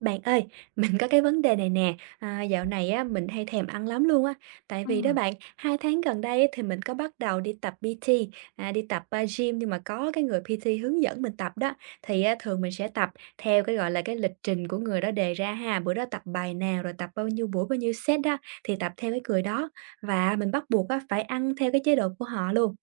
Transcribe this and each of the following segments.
Bạn ơi, mình có cái vấn đề này nè, dạo này á, mình hay thèm ăn lắm luôn á, tại vì đó Ừm, bạn, 2 tháng gần đây á, thì mình có bắt đầu đi tập PT, gym nhưng mà có cái người PT hướng dẫn mình tập đó, thì á, thường mình sẽ tập theo cái gọi là cái lịch trình của người đó đề ra ha, bữa đó tập bài nào rồi tập bao nhiêu buổi bao nhiêu set đó, thì tập theo cái người đó và mình bắt buộc á, phải ăn theo cái chế độ của họ luôn.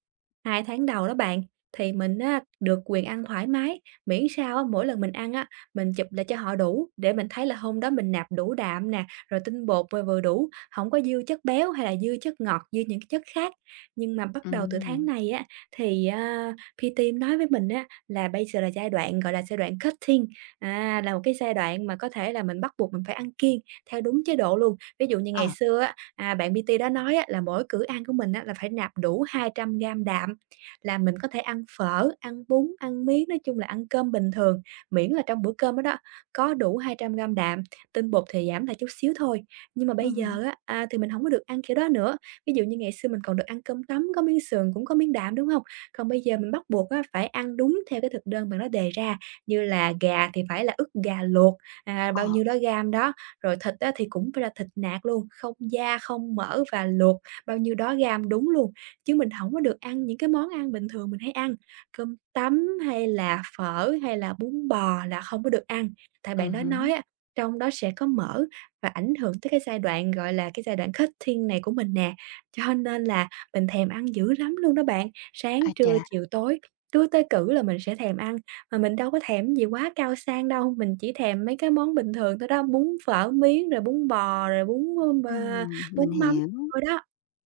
2 tháng đầu đó bạn, thì mình á, được quyền ăn thoải mái, miễn sao á, mỗi lần mình ăn á mình chụp lại cho họ đủ để mình thấy là hôm đó mình nạp đủ đạm nè, rồi tinh bột vừa vừa đủ, không có dư chất béo hay là dư chất ngọt, dư những cái chất khác. Nhưng mà bắt đầu từ tháng ừm, này á, thì, a, PT nói với mình á là bây giờ là giai đoạn, gọi là, giai đoạn cutting, à, là một cái giai đoạn mà có thể là mình bắt buộc mình phải ăn kiêng theo đúng chế độ luôn. Ví dụ như ngày ờ, xưa á, bạn PT đó nói á là mỗi cữ ăn của mình á là phải nạp đủ 200 gram đạm, là mình có thể ăn phở, ăn bún, ăn miếng nói chung là ăn cơm bình thường miễn là trong bữa cơm đó đó có đủ 200 gam đạm, tinh bột thì giảm lại chút xíu thôi. Nhưng mà bây hứm, giờ á, thì mình hổng có được ăn kiểu đó nữa, ví dụ như ngày xưa mình còn được ăn cơm tấm có miếng sườn cũng có miếng đạm, đúng hông? Còn bây giờ mình bắt buộc á, phải ăn đúng theo cái thực đơn bạn đó đề ra, như là gà thì phải là ức gà luộc, bao ờ, nhiêu đó gam đó, rồi thịt á, thì cũng phải là thịt nạc luôn, không da, không mỡ và luộc bao nhiêu đó gam đúng luôn. Chứ mình hổng có được ăn những cái món ăn bình thường mình hay ăn. Cơm tấm hay là phở hay là bún bò là không có được ăn, tại bạn đó nói hứm, á, trong đó sẽ có mỡ và ảnh hưởng tới cái giai đoạn, gọi là, cái giai đoạn cutting này của mình nè. Cho nên là mình thèm ăn dữ lắm luôn đó bạn, sáng, a trưa, chà, chiều, tối, cứ tới cữ là mình sẽ thèm ăn, mà mình đâu có thèm cái gì quá cao sang đâu, mình chỉ thèm mấy cái món bình thường thôi đó, bún phở miến, rồi bún bò, rồi bún, bơ mình bún mắm hiểu. thôi đó.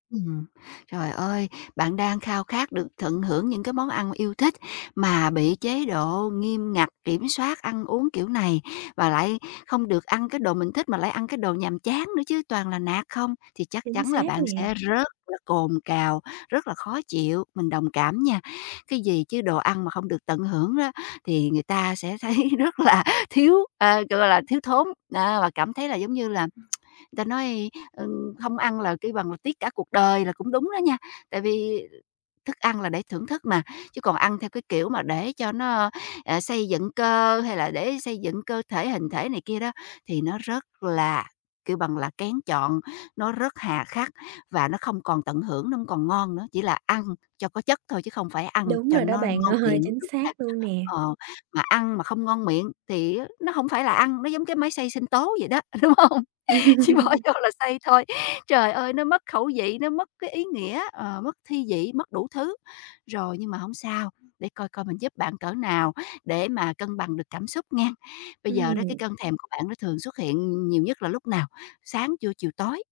Ừm. Trời ơi, bạn đang khao khát được tận hưởng những cái món ăn yêu thích mà bị chế độ nghiêm ngặt kiểm soát ăn uống kiểu này và lại không được ăn cái đồ mình thích mà lại ăn cái đồ nhàm chán nữa chứ toàn là nạt không, thì chắc Chính chắn là xác bạn nè, sẽ rất là cồn cào, rất là khó chịu, mình đồng cảm nha. Cái gì chứ đồ ăn mà không được tận hưởng đó thì người ta sẽ thấy rất là thiếu, ờ, gọi là, thiếu thốn, à, và cảm thấy là giống như là ta nói, ừ, hông ăn là cái bằng là tiếc cả cuộc đời là cũng đúng đó nha, tại vì thức ăn là để thưởng thức mà, chứ còn ăn theo cái kiểu mà để cho nó, ờ, xây dựng cơ hay là để xây dựng cơ thể, hình thể này kia đó thì nó rất là, kêu bằng là, kén chọn, nó rất hà khắc và nó không còn tận hưởng, nó không còn ngon nữa, chỉ là ăn cho có chất thôi chứ không phải ăn đúng cho rồi đó nó bạn ngon ơi, miệng. chính Đúng xác là luôn nè. ờ, mà ăn mà không ngon miệng thì nó không phải là ăn, nó giống cái máy xay sinh tố vậy đó, đúng không? Chỉ bỏ vô là xay thôi. Trời ơi, nó mất khẩu vị, nó mất cái ý nghĩa, ờ, mất thi vị, mất đủ thứ. Rồi, nhưng mà không sao, để coi coi mình giúp bạn cỡ nào để mà cân bằng được cảm xúc nha. Bây giờ đó cái Ừm. cơn thèm của bạn nó thường xuất hiện nhiều nhất là lúc nào? Sáng, trưa, chiều, tối?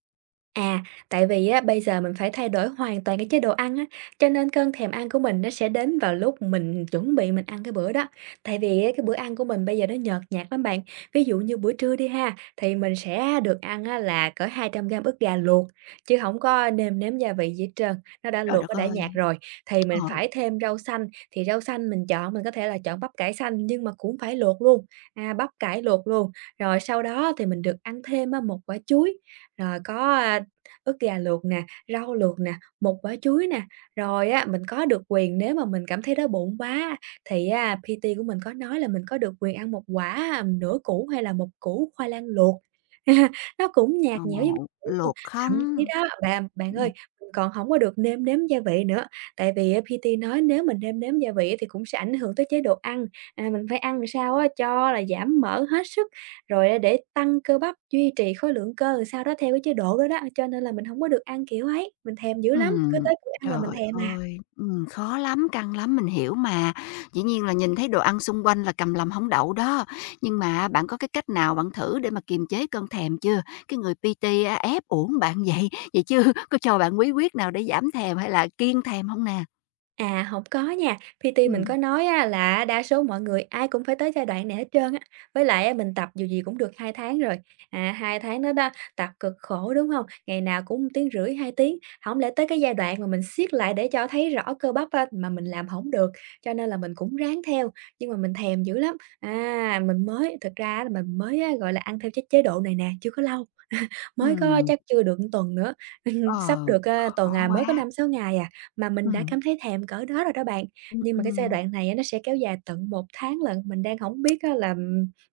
À, tại vì á, bây giờ mình phải thay đổi hoàn toàn cái chế độ ăn á, cho nên cơn thèm ăn của mình nó sẽ đến vào lúc mình chuẩn bị mình ăn cái bữa đó. Tại vì á, cái bữa ăn của mình bây giờ nó nhợt nhạt lắm bạn. Ví dụ như bữa trưa đi ha, thì mình sẽ được ăn á, là cỡ 200 gram ức gà luộc, chứ không có nêm nếm gia vị gì hết trơn, nó đã Trời luộc, đất nó đã nhạt ơi! rồi. Thì Ờ, mình phải thêm rau xanh, thì rau xanh mình chọn mình có thể là chọn bắp cải xanh nhưng mà cũng phải luộc luôn, bắp cải luộc luôn. Rồi sau đó thì mình được ăn thêm á, một quả chuối, rồi có, a, ức gà luộc nè, rau luộc nè, một quả chuối nè. Rồi á, mình có được quyền nếu mà mình cảm thấy đói bụng quá á, thì á, PT của mình có nói là mình có được quyền ăn nửa củ hay là một củ khoai lang luộc. Nó cũng ờ, nhạt nhẽo giống vậy luôn, luộc thậm chí không? đó bạn bạn Ừm. ơi, mình còn không có được nêm nếm gia vị nữa, tại vì á, PT nói nếu mình nêm nếm gia vị thì cũng sẽ ảnh hưởng tới chế độ ăn, mình phải ăn làm sao á cho là giảm mỡ hết sức rồi á để tăng cơ bắp, duy trì khối lượng cơ làm sao đó theo cái chế độ đó đó, cho nên là mình hổng có được ăn kiểu ấy, mình thèm dữ lắm, cứ Ừm, tới tuổi ăn là mình trời thèm à. ơi, khó lắm, căng lắm, mình hiểu mà. Dĩ nhiên là nhìn thấy đồ ăn xung quanh là cầm lòng hông đậu đó. Nhưng mà bạn có cái cách nào bạn thử để mà kiềm chế cơn thèm chưa? Cái người PT á, ép uổng bạn vậy, vậy chứ có cho bạn bí quyết nào để giảm thèm hay là kiêng thèm hông nè? À, không có nha. PT mình Ừm, có nói á là đa số mọi người ai cũng phải tới giai đoạn này hết trơn á. Với lại á mình tập dù gì cũng được 2 tháng rồi, à, 2 tháng đó đó, tập cực khổ, đúng không? Ngày nào cũng 1 tiếng rưỡi, 2 tiếng, không lẽ tới cái giai đoạn mà mình siết lại để cho thấy rõ cơ bắp á, mà mình làm hổng được, cho nên là mình cũng ráng theo, nhưng mà mình thèm dữ lắm. À, mình mới thực ra là mình mới á, gọi là, ăn theo chế chế độ này nè, chưa có lâu mới có ừm, chắc chưa được 1 tuần nữa, sắp ờ, được, a, tuần khó à, mới có quá. 5 6 ngày à, mà mình đã Ừm, cảm thấy thèm cỡ đó rồi đó bạn. ừm, Nhưng mà cái giai ừm. đoạn này á, nó sẽ kéo dài tận 1 tháng lận, mình đang không biết á là,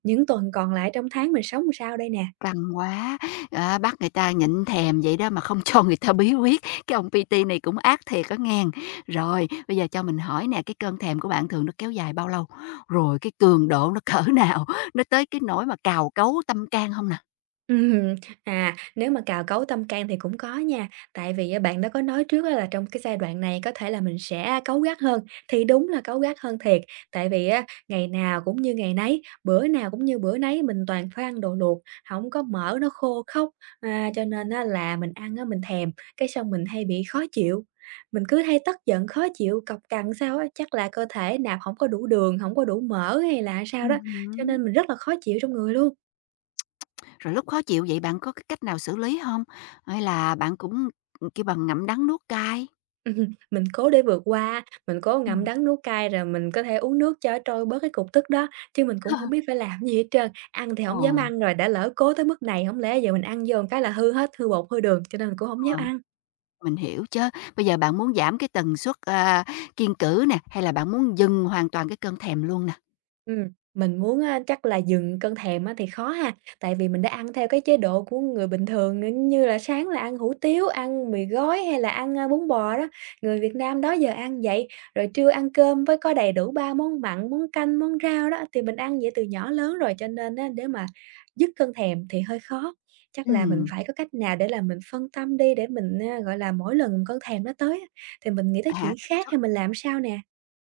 những tuần còn lại trong tháng mình sống làm sao đây nè. Căng quá, á, bắt người ta nhịn thèm vậy đó mà không cho người ta bí quyết, cái ông PT này cũng ác thiệt có nghen. Rồi, bây giờ cho mình hỏi nè, cái cơn thèm của bạn thường nó kéo dài bao lâu? Rồi cái cường độ nó cỡ nào? Nó tới cái nỗi mà cào cấu tâm can không nè? Ừm, nếu mà cào cấu tâm can thì cũng có nha, tại vì á bạn đó có nói trước á là trong cái giai đoạn này có thể là mình sẽ cáu gắt hơn, thì đúng là cáu gắt hơn thiệt. Tại vì á, ngày nào cũng như ngày nấy, bữa nào cũng như bữa nấy mình toàn phải ăn đồ luộc, không có mỡ nó khô khóc, cho nên á là mình ăn á mình thèm, cái xong mình hay bị khó chịu. Mình cứ hay tức giận, khó chịu, cọc cằn sao á, chắc là cơ thể nạp không có đủ đường, không có đủ mỡ hay là sao đó, cho Ừm. nên mình rất là khó chịu trong người luôn. Rồi lúc khó chịu vậy bạn có cái cách nào xử lý không? Hay là bạn cũng, kêu bằng ngậm đắng nuốt cay? Mình cố để vượt qua, mình cố ngậm Ừm. đắng nuốt cay rồi mình có thể uống nước cho trôi bớt cái cục tức đó, chứ mình cũng hổng biết phải làm gì hết trơn. Ăn thì Ờ, hổng dám ăn rồi, đã lỡ cố tới mức này hổng lẽ giờ mình ăn vô cái là hư hết, hư bột, hư đường, cho nên mình cũng hổng dám ờ. ăn. Mình hiểu chứ. Bây giờ bạn muốn giảm cái tần suất, à, kiêng cữ nè, hay là bạn muốn dừng hoàn toàn cái cơn thèm luôn nè? Ừm, mình muốn á chắc là dừng cơn thèm á thì khó ha, tại vì mình đã ăn theo cái chế độ của người bình thường, như là sáng là ăn hủ tiếu, ăn mì gói hay là ăn bún bò đó, người Việt Nam đó giờ ăn vậy. Rồi trưa ăn cơm với có đầy đủ 3 món mặn, món canh, món rau đó, thì mình ăn vậy từ nhỏ lớn rồi, cho nên á để mà dứt cơn thèm thì hơi khó. Chắc là mình Ừm, phải có cách nào để là mình phân tâm đi, để mình gọi là, mỗi lần cơn thèm nó tới á thì mình nghĩ tới chuyện hạ tần khác suất. hay mình làm sao nè?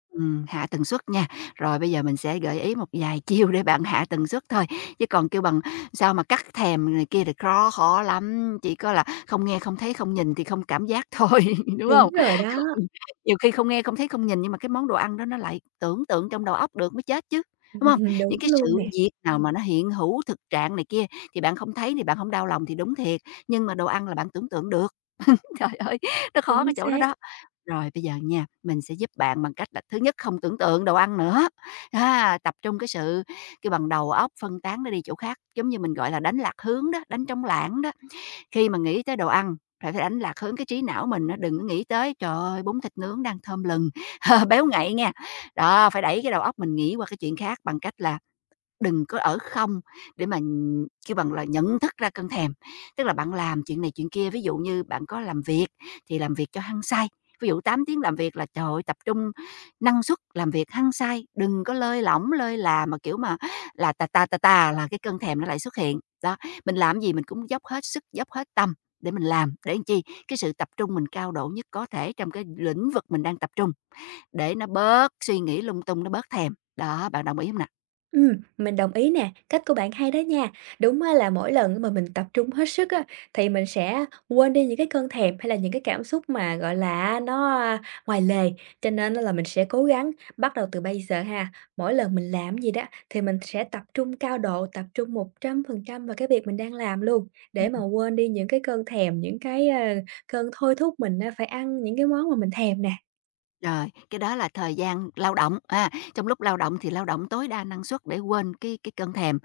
Hạ tần suất nha. Rồi bây giờ mình sẽ gợi ý một vài chiêu để bạn hạ tần suất thôi, chứ còn kêu bằng sao mà cắt thèm này kia thì khó khó lắm, chỉ có là không nghe, không thấy, không nhìn thì không cảm giác thôi, đúng Đúng không? rồi Còn đó, nhiều khi không nghe, không thấy, không nhìn nhưng mà cái món đồ ăn đó nó lại tưởng tượng trong đầu óc được mới chết chứ, đúng không? Những đúng cái luôn sự nè. việc nào mà nó hiện hữu, thực trạng này kia thì bạn không thấy thì bạn không đau lòng thì đúng thiệt, nhưng mà đồ ăn là bạn tưởng tượng được. Trời ơi, nó khó Chính cái chỗ đó xác. đó. Rồi, bây giờ nha, mình sẽ giúp bạn bằng cách là thứ nhất không tưởng tượng đồ ăn nữa, á, tập trung cái sự cái bằng đầu óc phân tán nó đi chỗ khác, giống như mình, gọi là, đánh lạc hướng đó, đánh trống lãng đó. Khi mà nghĩ tới đồ ăn, phải phải đánh lạc hướng cái trí não mình nó đừng có nghĩ tới "Trời ơi, bún thịt nướng đang thơm lừng, béo ngậy nha". Đó, phải đẩy cái đầu óc mình nghĩ qua cái chuyện khác bằng cách là đừng có ở không để mà nh kêu bằng là nhận thức ra cơn thèm. Tức là bạn làm chuyện này chuyện kia, ví dụ như bạn có làm việc thì làm việc cho hăng say, ví dụ 8 tiếng làm việc là, trời ơi, tập trung năng suất, làm việc hăng say, đừng có lơi lỏng, lơi là mà, kiểu mà, là tà tà, tà tà là cái cơn thèm nó lại xuất hiện. Đó, mình làm gì mình cũng dốc hết sức, dốc hết tâm để mình làm, để làm chi? Cái sự tập trung mình cao độ nhất có thể trong cái lĩnh vực mình đang tập trung, để nó bớt suy nghĩ lung tung, nó bớt thèm. Đó, bạn đồng ý không nè? Mình đồng ý nè, cách của bạn hay đó nha. Đúng á là mỗi lần mà mình tập trung hết sức á, thì mình sẽ quên đi những cái cơn thèm hay là những cái cảm xúc mà, gọi là ngoài lề, cho nên á là mình sẽ cố gắng bắt đầu từ bây giờ ha, mỗi lần mình làm gì đó thì mình sẽ tập trung cao độ, tập trung 100% vào cái việc mình đang làm luôn, để mà quên đi những cái cơn thèm, những cơn thôi thúc mình á phải ăn những cái món mà mình thèm nè. Rồi, cái đó là thời gian lao động, a, trong lúc lao động thì lao động tối đa năng suất để quên cái cơn thèm.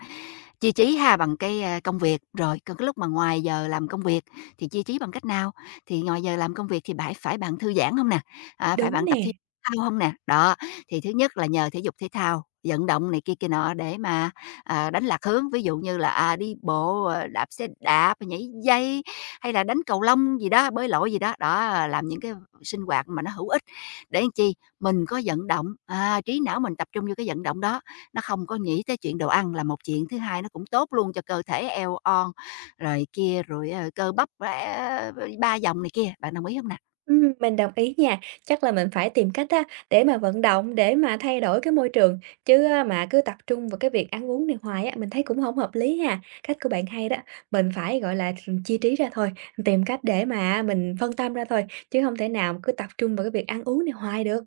Chi trí ha, bằng cái, a, công việc, rồi còn cái lúc mà ngoài giờ làm công việc thì chi trí bằng cách nào? Thì ngoài giờ làm công việc thì phải phải bạn thư giãn không nè? À, phải Đúng bạn tập nè. thể thao không nè? Đó, thì thứ nhất là nhờ thể dục thể thao, vận động này kia kia nọ để mà, à, đánh lạc hướng, ví dụ như là, à, đi bộ, ờ, đạp xe đạp, nhảy dây hay là đánh cầu lông gì đó, bơi lội gì đó. Đó, làm những cái sinh hoạt mà nó hữu ích để làm chi? Mình có vận động, à, trí não mình tập trung vô cái vận động đó, nó không có nghĩ tới chuyện đồ ăn là một chuyện, thứ hai nó cũng tốt luôn cho cơ thể eo on, rồi kia, rồi, ờ, cơ bắp, á, ba dòng này kia. Bạn đồng ý không nè? Mình đồng ý nha. Chắc là mình phải tìm cách á, để mà vận động, để mà thay đổi cái môi trường, chứ á mà cứ tập trung vào cái việc ăn uống này hoài á, mình thấy cũng không hợp lý ha. Cách của bạn hay đó, mình phải, gọi là, chia trí ra thôi, tìm cách để mà mình phân tâm ra thôi, chứ không thể nào cứ tập trung vào cái việc ăn uống này hoài được.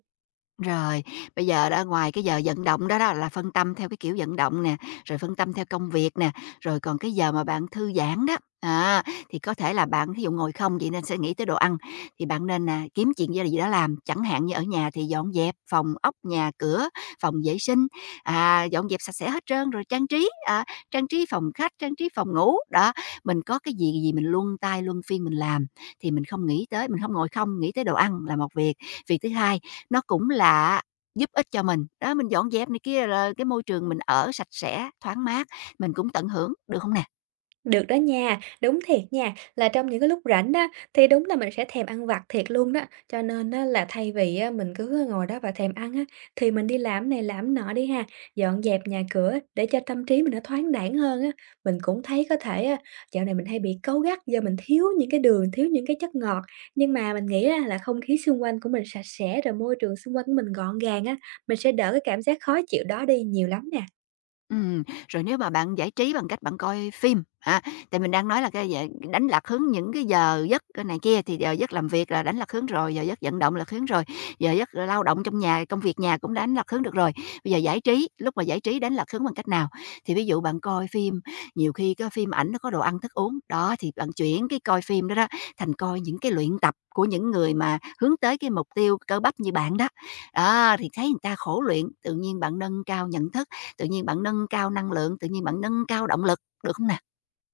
Rồi, bây giờ đó, ngoài cái giờ vận động đó đó, là phân tâm theo cái kiểu vận động nè, rồi phân tâm theo công việc nè, rồi còn cái giờ mà bạn thư giãn đó, à, thì có thể là bạn thí dụ ngồi không vậy nên sẽ nghĩ tới đồ ăn, thì bạn nên là kiếm chuyện gia gì đó làm, chẳng hạn như ở nhà thì dọn dẹp phòng ốc, nhà cửa, phòng vệ sinh, à, dọn dẹp sạch sẽ hết trơn rồi trang trí, à, trang trí phòng khách, trang trí phòng ngủ, đó. Mình có cái gì gì mình luân tay luân phiên mình làm, thì mình không nghĩ tới mình không ngồi không, nghĩ tới đồ ăn là một việc. Việc thứ hai, nó cũng là giúp ích cho mình, đó, mình dọn dẹp này kia, rồi cái môi trường mình ở sạch sẽ, thoáng mát, mình cũng tận hưởng, được không nè? Được đó nha, đúng thiệt nha, là trong những cái lúc rảnh á, thì đúng là mình sẽ thèm ăn vặt thiệt luôn đó. Cho nên á, là thay vì á, mình cứ ngồi đó và thèm ăn á, thì mình đi làm này làm nọ đi ha, dọn dẹp nhà cửa để cho tâm trí mình nó thoáng đãng hơn á. Mình cũng thấy có thể á, dạo này mình hay bị cáu gắt do mình thiếu những cái đường, thiếu những cái chất ngọt. Nhưng mà mình nghĩ á, là không khí xung quanh của mình sạch sẽ rồi môi trường xung quanh của mình gọn gàng á, mình sẽ đỡ cái cảm giác khó chịu đó đi nhiều lắm nè. Ừm, rồi nếu mà bạn giải trí bằng cách bạn coi phim ha, tại mình đang nói là cái dạng đánh lạc hướng những cái giờ giấc, cái này kia, thì giờ giấc làm việc là đánh lạc hướng rồi, giờ giấc vận động lạc hướng rồi, giờ giấc lao động trong nhà, công việc nhà cũng đánh lạc hướng được rồi. Bây giờ giải trí, lúc mà giải trí đánh lạc hướng bằng cách nào? Thì ví dụ bạn coi phim, nhiều khi cái phim ảnh nó có đồ ăn thức uống, đó, thì bạn chuyển cái coi phim đó đó thành coi những cái luyện tập của những người mà hướng tới cái mục tiêu cơ bắp như bạn đó. Đó, thì thấy người ta khổ luyện, tự nhiên bạn nâng cao nhận thức, tự nhiên bạn nâng cao năng lượng, tự nhiên bạn nâng cao động lực, được không nè?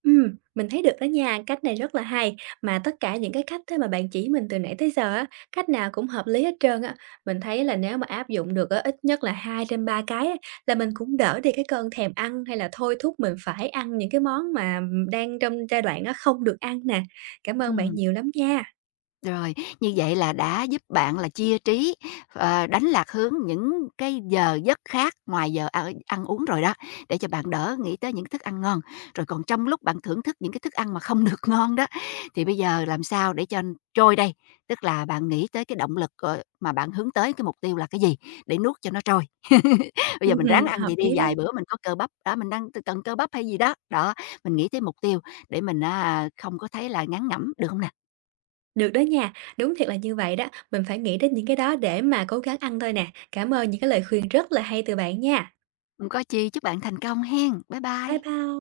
Mình thấy được đó nha, cách này rất là hay, mà tất cả những cái cách thế mà bạn chỉ mình từ nãy tới giờ á, cách nào cũng hợp lý hết trơn á. Mình thấy là nếu mà áp dụng được á, ít nhất là 2/3 cái á, là mình cũng đỡ đi cái cơn thèm ăn hay là thôi thúc mình phải ăn những cái món mà, đang trong giai đoạn nó không được ăn nè. Cảm ơn bạn Ừm. nhiều lắm nha. Rồi, như vậy là đã giúp bạn là chia trí, ờ, đánh lạc hướng những cái giờ giấc khác ngoài giờ ăn ăn uống rồi đó, để cho bạn đỡ nghĩ tới những thức ăn ngon. Rồi còn trong lúc bạn thưởng thức những cái thức ăn mà không được ngon đó, thì bây giờ làm sao để cho trôi đây? Tức là bạn nghĩ tới cái động lực, ờ, mà bạn hướng tới cái mục tiêu là cái gì, để nuốt cho nó trôi. Bây giờ mình ráng Ừm ăn hợp gì đi, lý đó vài bữa mình có cơ bắp, đó, mình đang cần cơ bắp hay gì đó. Đó, mình nghĩ tới mục tiêu để mình, à, không có thấy là ngán ngẩm, được không nè? được đó nha, đúng thiệt là như vậy đó, mình phải nghĩ đến những cái đó để mà cố gắng ăn thôi nè. Cảm ơn những cái lời khuyên rất là hay từ bạn nha. Hông có chi, chúc bạn thành công hen. Bye Bye bye. bye.